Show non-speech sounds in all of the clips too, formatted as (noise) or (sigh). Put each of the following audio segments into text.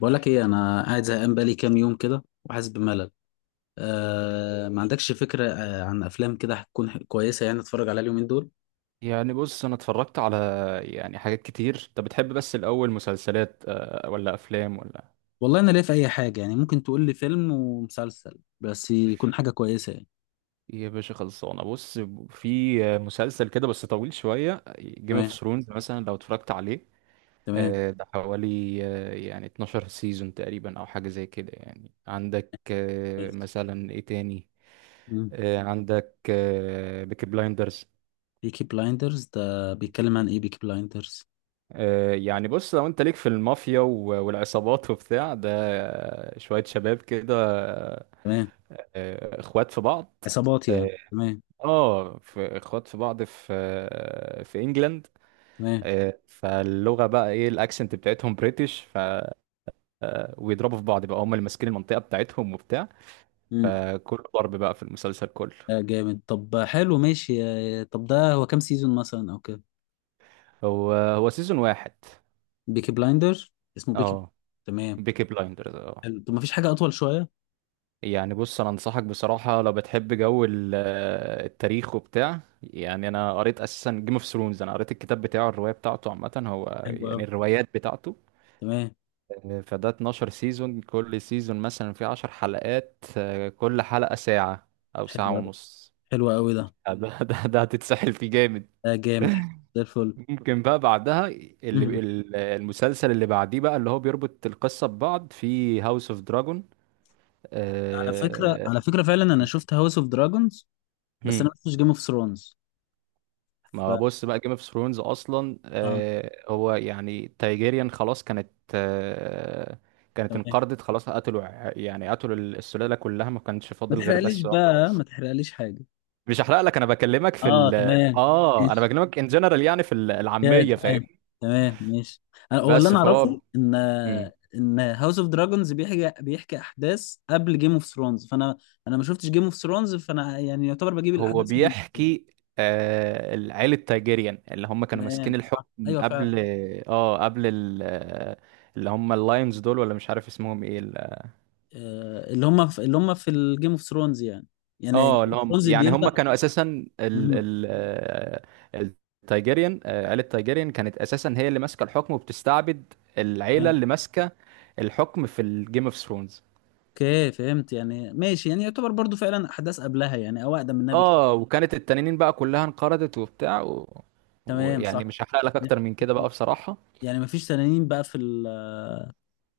بقول لك ايه، انا قاعد زهقان بقالي كام يوم كده وحاسس بملل. آه، ما عندكش فكره عن افلام كده هتكون كويسه يعني اتفرج عليها اليومين دول؟ يعني بص، انا اتفرجت على يعني حاجات كتير انت بتحب. بس الاول مسلسلات، ولا افلام ولا والله انا ليا في اي حاجه، يعني ممكن تقول لي فيلم ومسلسل بس يكون حاجه كويسه يعني. إيه؟ يا باشا، خلصانه. بص، في مسلسل كده بس طويل شويه، جيم اوف تمام. ثرونز مثلا لو اتفرجت عليه. تمام. ده حوالي يعني 12 سيزون تقريبا او حاجه زي كده. يعني عندك مثلا ايه تاني؟ عندك بيكي بلايندرز. بيكي بلايندرز ده مهم. بيتكلم عن ايه، بيكي بلايندرز؟ يعني بص، لو انت ليك في المافيا والعصابات وبتاع ده، شوية شباب كده، تمام. اخوات في بعض. عصابات اه، يعني، تمام. في اخوات في بعض في انجلند. تمام. فاللغه بقى ايه؟ الاكسنت بتاعتهم بريتش. ف ويضربوا في بعض بقى، هم اللي ماسكين المنطقه بتاعتهم وبتاع، امم فكله ضرب بقى في المسلسل كله. آه، جامد. طب حلو، ماشي. طب ده هو كام سيزون مثلا او كده؟ هو سيزون واحد. بيكي بلايندر. اسمه بيكي؟ اه تمام. بيكي بلايندرز اه. حلو. طب ما فيش حاجه اطول شويه؟ يعني بص، انا انصحك بصراحه، لو بتحب جو التاريخ وبتاع، يعني انا قريت اساسا جيم اوف ثرونز، انا قريت الكتاب بتاعه، الروايه بتاعته، عامه هو حلو يعني أوي. الروايات بتاعته. تمام. فده 12 سيزون، كل سيزون مثلا فيه 10 حلقات، كل حلقة ساعة أو حلو ساعة أوي. ونص. حلو أوي ده. (laughs) ده هتتسحل فيه جامد. ده جامد، حلو. (laughs) زي الفل. ممكن بقى بعدها اللي مم. المسلسل اللي بعديه بقى اللي هو بيربط القصة ببعض، في هاوس اوف دراجون. على فكرة، فعلا أنا شفت هاوس أوف دراجونز، بس أنا هم. ما شفتش جيم أوف ثرونز. ف ما بص بقى، جيم اوف ثرونز اصلا آه، هو يعني تايجيريان خلاص كانت تمام. انقرضت خلاص، قتلوا يعني قتلوا السلالة كلها، ما كانش ما فاضل غير تحرقليش بس واحدة. بقى، ما تحرقليش حاجة. مش هحرق لك، انا بكلمك في آه ال. تمام، اه انا ماشي. بكلمك ان جنرال، يعني في يا العاميه، تمام. فاهم. تمام، ماشي. هو اللي بس أنا فهو. أعرفه إن مم. إن هاوس أوف دراجونز بيحكي أحداث قبل جيم أوف ثرونز، فأنا أنا ما شفتش جيم أوف ثرونز، فأنا يعني يعتبر بجيب هو الأحداث من... بيحكي آه العيله تايجيريان اللي هم كانوا ماسكين تمام، صح، الحكم أيوه فعلا. قبل، اه قبل ال... اللي هم اللاينز دول ولا مش عارف اسمهم ايه اللي هم في اللي هم في الجيم اوف ثرونز يعني. يعني جيم اه اللي اوف هم ثرونز يعني هم بيبدا. كانوا اساسا (laughs) ال مم. ال التايجيريان، عيله تايجيريان كانت اساسا هي اللي ماسكه الحكم، وبتستعبد العيله تمام. اللي ماسكه الحكم في الجيم اوف ثرونز. اوكي، فهمت يعني، ماشي. يعني يعتبر برضو فعلا احداث قبلها يعني، او اقدم منها بكتير. اه، وكانت التنانين بقى كلها انقرضت وبتاع و... تمام صح. ويعني مش هحرق لك اكتر من كده (laughs) بقى بصراحة. يعني ما فيش تنانين بقى في ال...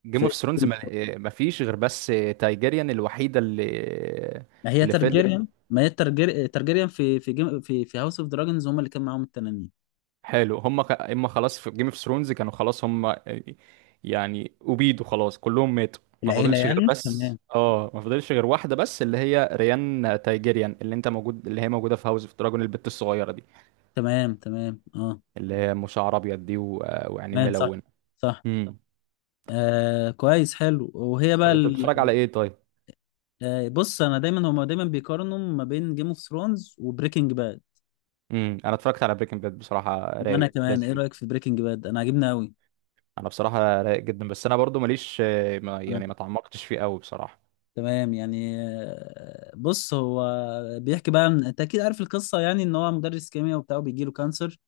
جيم في اوف ثرونز ما... ما فيش غير بس تايجيريان الوحيدة اللي ما هي اللي فضلت. ترجيريان، ما هي الترجير... ترجيريان في في جيم... في في هاوس اوف دراجونز هم اللي كان معاهم التنانين. حلو، هم ك... اما خلاص في جيم اوف ثرونز كانوا خلاص هم يعني أبيدوا خلاص كلهم ماتوا، ما العيله فاضلش غير يعني، تمام. بس اه، ما فاضلش غير واحدة بس، اللي هي ريان تايجيريان اللي انت موجود، اللي هي موجودة في هاوس اوف دراجون، البت الصغيرة دي تمام. تمام اه. اللي هي مشعر ابيض دي و... ويعني تمام، صح. ملونة. صح. امم. آه كويس، حلو. وهي بقى طب انت ال... بتتفرج على ايه طيب؟ بص انا دايما، هما دايما بيقارنوا ما بين جيم اوف ثرونز وبريكنج باد. انا اتفرجت على بريكنج باد، بصراحه وانا رايق كمان، ايه لذيذ. رايك في بريكنج باد؟ انا عاجبني قوي. انا بصراحه رايق جدا، بس انا برضو ماليش ما يعني ما تعمقتش فيه قوي بصراحه. تمام يعني. بص، هو بيحكي بقى انت اكيد عارف القصه يعني، ان هو مدرس كيمياء وبتاع وبيجيله كانسر.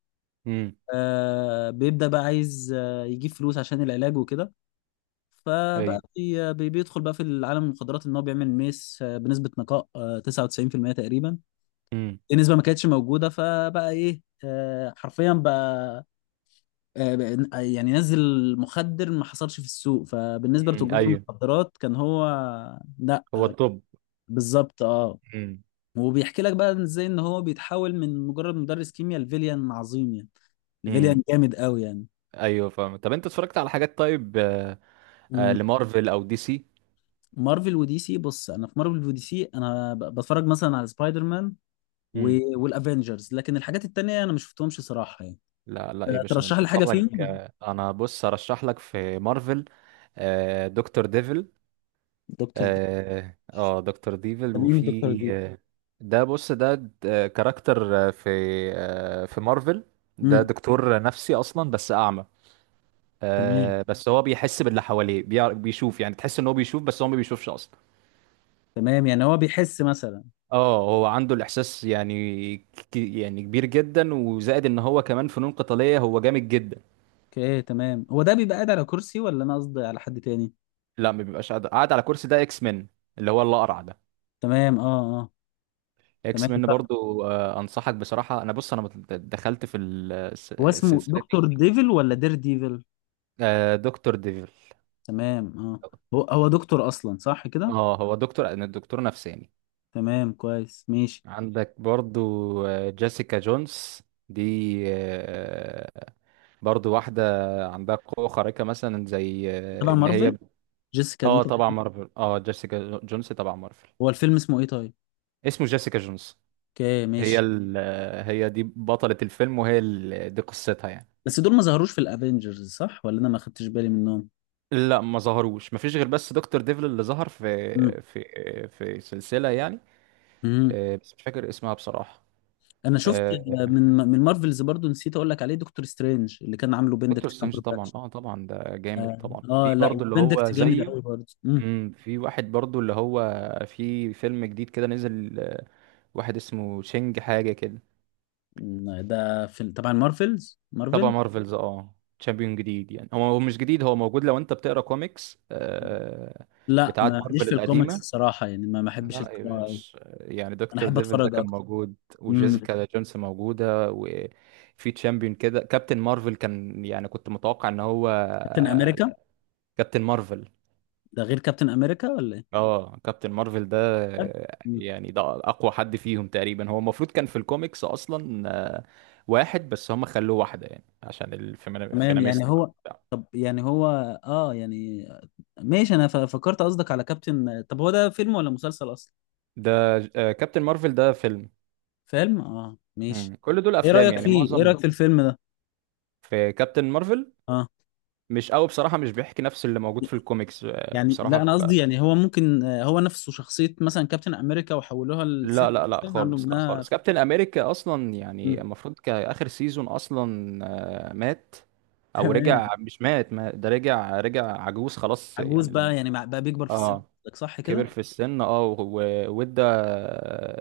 امم آه، بيبدا بقى عايز يجيب فلوس عشان العلاج وكده. ايوه. فبقى بيدخل بقى في العالم المخدرات، ان هو بيعمل ميس بنسبه نقاء 99% تقريبا. امم. دي نسبه ما كانتش موجوده، فبقى ايه حرفيا بقى، آه، يعني نزل مخدر ما حصلش في السوق. فبالنسبه لتجار ايوه. المخدرات كان هو... لا هو الطب. بالظبط، اه. امم. وبيحكي لك بقى ازاي ان هو بيتحول من مجرد مدرس كيمياء لفيليان عظيم يعني، لفيليان امم جامد قوي يعني. ايوه فاهم. طب انت اتفرجت على حاجات طيب، مم. لمارفل او دي سي؟ مارفل ودي سي. بص انا في مارفل ودي سي انا بتفرج مثلا على سبايدر مان امم. والافينجرز، لكن الحاجات التانية انا ما شفتهمش صراحة يعني. لا لا، ايه باشا ترشح انت لي حاجة اتفرج، فيهم؟ انا بص ارشح لك في مارفل دكتور ديفل. دكتور دي؟ اه دكتور ديفل، مين دكتور وفي دي؟ ده بص ده كاركتر في في مارفل. ده امم. دكتور نفسي اصلا بس اعمى. تمام. بس هو بيحس باللي حواليه، بيعرف بيشوف يعني، تحس ان هو بيشوف بس هو ما بيشوفش اصلا. تمام يعني، هو بيحس مثلا. اه هو عنده الاحساس يعني يعني كبير جدا وزائد، ان هو كمان فنون قتاليه، هو جامد جدا. اوكي تمام. هو ده بيبقى قاعد على كرسي، ولا انا قصدي على حد تاني؟ لا، ما بيبقاش قاعد على كرسي. ده اكس مين اللي هو الاقرع ده. تمام، اه اه. اكس تمام، مين صح. برضو انصحك بصراحه، انا بص انا دخلت في هو اسمه السلسله. دكتور ديفل ولا دير ديفل؟ آه دكتور ديفل. تمام اه. هو هو دكتور اصلا صح كده؟ اه هو دكتور، أنا دكتور نفساني. تمام، كويس، ماشي. عندك برضو جيسيكا جونز. دي برضو واحدة عندها قوة خارقة، مثلا زي تبع ان هي. مارفل؟ جيسيكا دي اه تبع؟ طبعا مارفل، اه جيسيكا جونز طبعا مارفل. هو الفيلم اسمه ايه طيب؟ اسمه جيسيكا جونز. اوكي، هي ماشي. ال... هي دي بطلة الفيلم، وهي ال... دي قصتها يعني. بس دول ما ظهروش في الافينجرز صح، ولا انا ما خدتش بالي منهم؟ لا ما ظهروش، ما فيش غير بس دكتور ديفل اللي ظهر في امم. في في سلسلة يعني، امم. بس مش فاكر اسمها بصراحة. انا شفت آه، من مارفلز برضو، نسيت اقول لك عليه، دكتور سترينج اللي كان عامله دكتور بندكت سترينج طبعا، كامبرباتش. اه طبعا ده جامد اه. طبعا. في لا، برضو اللي هو بندكت جامد زيه. قوي برضه. امم. في واحد برضو اللي هو في فيلم جديد كده نزل، واحد اسمه تشينج حاجة كده. ده في طبعا مارفلز، تبع مارفل. مارفلز اه. تشامبيون جديد، يعني هو مش جديد، هو موجود لو انت بتقرا كوميكس لا، بتاعت ماليش مارفل في الكوميكس القديمة. الصراحه يعني، ما احبش لا يا القراءه أوي. باشا، يعني انا دكتور احب ديفل ده اتفرج كان اكتر. موجود، امم. وجيسيكا جونز موجودة، وفي تشامبيون كده. كابتن مارفل كان يعني كنت متوقع ان هو كابتن امريكا. كابتن مارفل. ده غير كابتن امريكا ولا ايه؟ اه كابتن مارفل ده طب. مم. يعني ده اقوى حد فيهم تقريبا، هو المفروض كان في الكوميكس اصلا آه، واحد، بس هم خلوه واحده يعني عشان تمام يعني الفيناميست بقى هو. وبتاع. طب يعني هو. اه يعني. ماشي، انا فكرت قصدك على كابتن. طب هو ده فيلم ولا مسلسل اصلا؟ ده كابتن مارفل ده فيلم. فيلم، اه، ماشي. مم. كل دول ايه افلام رايك يعني فيه، ايه معظم. رايك في الفيلم ده؟ في كابتن مارفل اه مش قوي بصراحه، مش بيحكي نفس اللي موجود في الكوميكس، يعني، بصراحه. لا انا قصدي يعني هو ممكن هو نفسه شخصيه مثلا كابتن امريكا وحولوها لا لست، لا لا عملوا خالص، لا منها. خالص، كابتن امريكا اصلا يعني مم. المفروض كاخر سيزون اصلا مات او تمام. رجع، مش مات، ما ده رجع، رجع عجوز خلاص عجوز يعني، بقى لما يعني، بقى بيكبر في السن، اه قصدك، صح كده؟ كبر في السن، اه وادى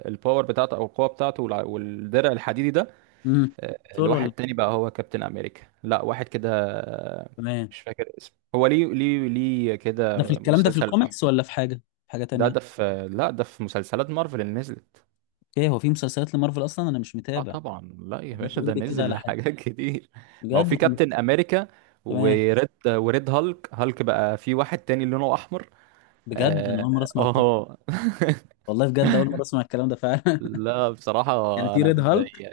الباور بتاعته او القوه بتاعته والدرع الحديدي ده امم. دكتور لواحد ولا... تاني بقى، هو كابتن امريكا، لا واحد كده تمام. مش فاكر اسمه، هو ليه ليه كده ده في الكلام ده في مسلسل لوحده. الكوميكس، ولا في حاجه، في حاجه ده تانية؟ ده في، لا ده في مسلسلات مارفل اللي نزلت. اوكي، هو في مسلسلات لمارفل اصلا؟ انا مش اه متابع. طبعا، لا يا طب ما باشا تقول ده لي كده نزل (laughs) على حاجه، حاجات كتير. ما هو في بجد. كابتن امريكا، تمام. وريد هالك بقى، في واحد تاني لونه احمر. بجد انا اه اول مره اسمع الكلام. آه. والله بجد اول مره اسمع الكلام ده فعلا. (laughs) (laughs) لا بصراحة، يعني في انا ريد ب- هالك؟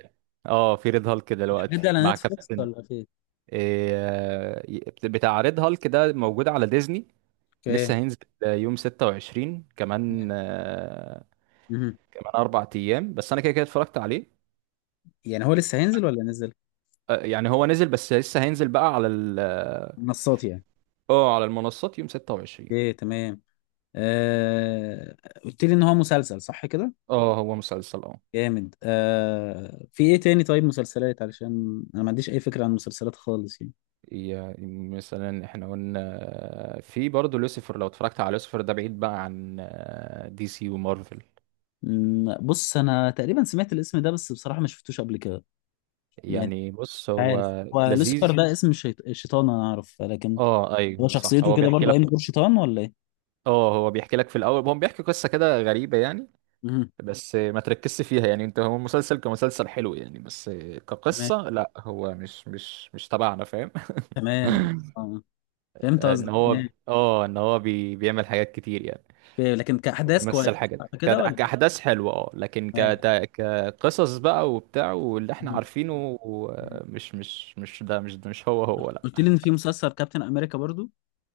اه في ريد هالك الحاجات دي دلوقتي على مع نتفلكس كابتن. ولا فين؟ إيه بتاع ريد هالك ده موجود على ديزني، اوكي. لسه هينزل يوم 26، كمان مهم. كمان 4 ايام بس، انا كده كده اتفرجت عليه. يعني هو لسه هينزل ولا نزل؟ يعني هو نزل بس لسه هينزل بقى على منصات يعني. اه على المنصات يوم 26. اوكي، تمام. آه... قلت لي ان هو مسلسل صح كده؟ اه هو مسلسل اه. جامد. آه، في ايه تاني طيب مسلسلات؟ علشان انا ما عنديش اي فكرة عن المسلسلات خالص يعني. يا- مثلا احنا قلنا في برضه لوسيفر، لو اتفرجت على لوسيفر ده بعيد بقى عن دي سي ومارفل. مم، بص انا تقريبا سمعت الاسم ده بس بصراحة ما شفتوش قبل كده. يعني يعني بص مش عارف، هو هو لوسيفر لذيذ. ده اسم الشيط... الشيطان انا اعرف، لكن اه ايوه هو صح، شخصيته هو كده بيحكي برضه عين لك. دور شيطان ولا ايه؟ اه هو بيحكي لك في الاول، هو بيحكي قصة كده غريبة يعني، مم. بس ما تركزش فيها يعني انت. هو مسلسل كمسلسل حلو يعني، بس تمام. كقصة لا، هو مش تبعنا فاهم. تمام. (laughs) آه. فهمت ان قصدك، هو تمام. اه ان هو بي بيعمل حاجات كتير يعني. في- لكن كأحداث كويس، بيمثل حاجة صح كده ولا؟ كأحداث حلوة اه، لكن تمام. كت... كقصص بقى وبتاع واللي احنا مم. عارفينه، مم. مش ده، مش ده، مش هو لا. قلت لي ان في مسلسل كابتن امريكا برضه؟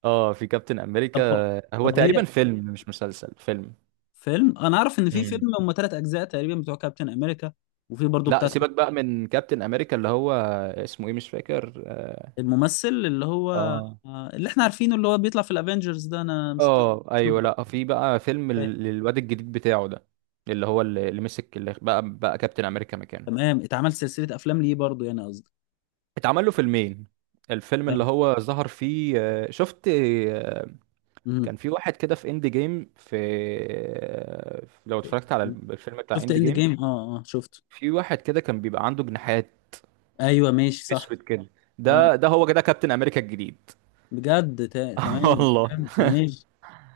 اه في كابتن طب هو- أمريكا هو طب هي... تقريبا فيلم مش مسلسل، فيلم. فيلم، انا اعرف ان في فيلم امم. هم ثلاث اجزاء تقريبا بتوع كابتن امريكا. وفي برضه لا بتاع سيبك بقى من كابتن أمريكا اللي هو اسمه ايه مش فاكر اه الممثل اللي هو اه، اللي احنا عارفينه اللي هو بيطلع في الافينجرز، ده انا مش متذكر اسمه ايوه، بالظبط. لا في بقى فيلم للواد الجديد بتاعه ده، اللي هو اللي مسك، اللي بقى كابتن أمريكا مكانه. تمام، اتعمل سلسله افلام ليه برضه يعني قصدي؟ اتعمل له فيلمين. الفيلم اللي تمام. هو ظهر فيه شفت مهم. كان في واحد كده في اند جيم، في لو اتفرجت على الفيلم بتاع شفت اند اند جيم. جيم، اه اه شفته. في واحد كده كان بيبقى عنده جناحات ايوه، ماشي، صح. اسود كده، اه، ده هو كده كابتن امريكا الجديد. بجد، (laughs) تمام، والله. فهمت، ماشي.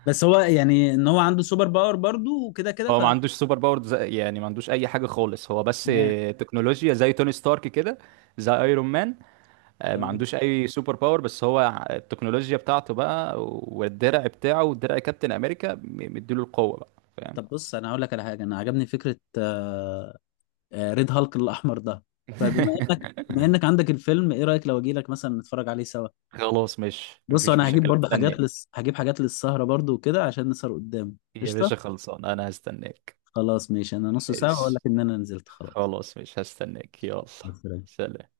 بس هو يعني ان هو عنده سوبر باور برضه وكده كده، هو ف... ما عندوش سوبر باور زي- يعني ما عندوش اي حاجه خالص، هو بس تمام. تكنولوجيا زي توني ستارك كده، زي ايرون مان، ما تمام. عندوش اي سوبر باور، بس هو التكنولوجيا بتاعته بقى، والدرع بتاعه ودرع كابتن امريكا مديله القوه بقى، فاهم. طب بص، انا هقول لك على حاجه، انا عجبني فكره ريد هالك الاحمر ده. فبما (laughs) انك عندك الفيلم، ايه رايك لو اجي لك مثلا نتفرج عليه سوا؟ خلاص، مش بص مفيش انا هجيب مشاكل، برضه حاجات استناك. لس... هجيب حاجات للسهره برضه وكده عشان نسهر قدام. يا قشطه. باشا خلصان، انا هستناك. خلاص، ماشي، انا نص ساعة واقول لك ماشي، ان انا نزلت خلاص. خلاص مش هستناك، يلا. مع السلامة. سلام.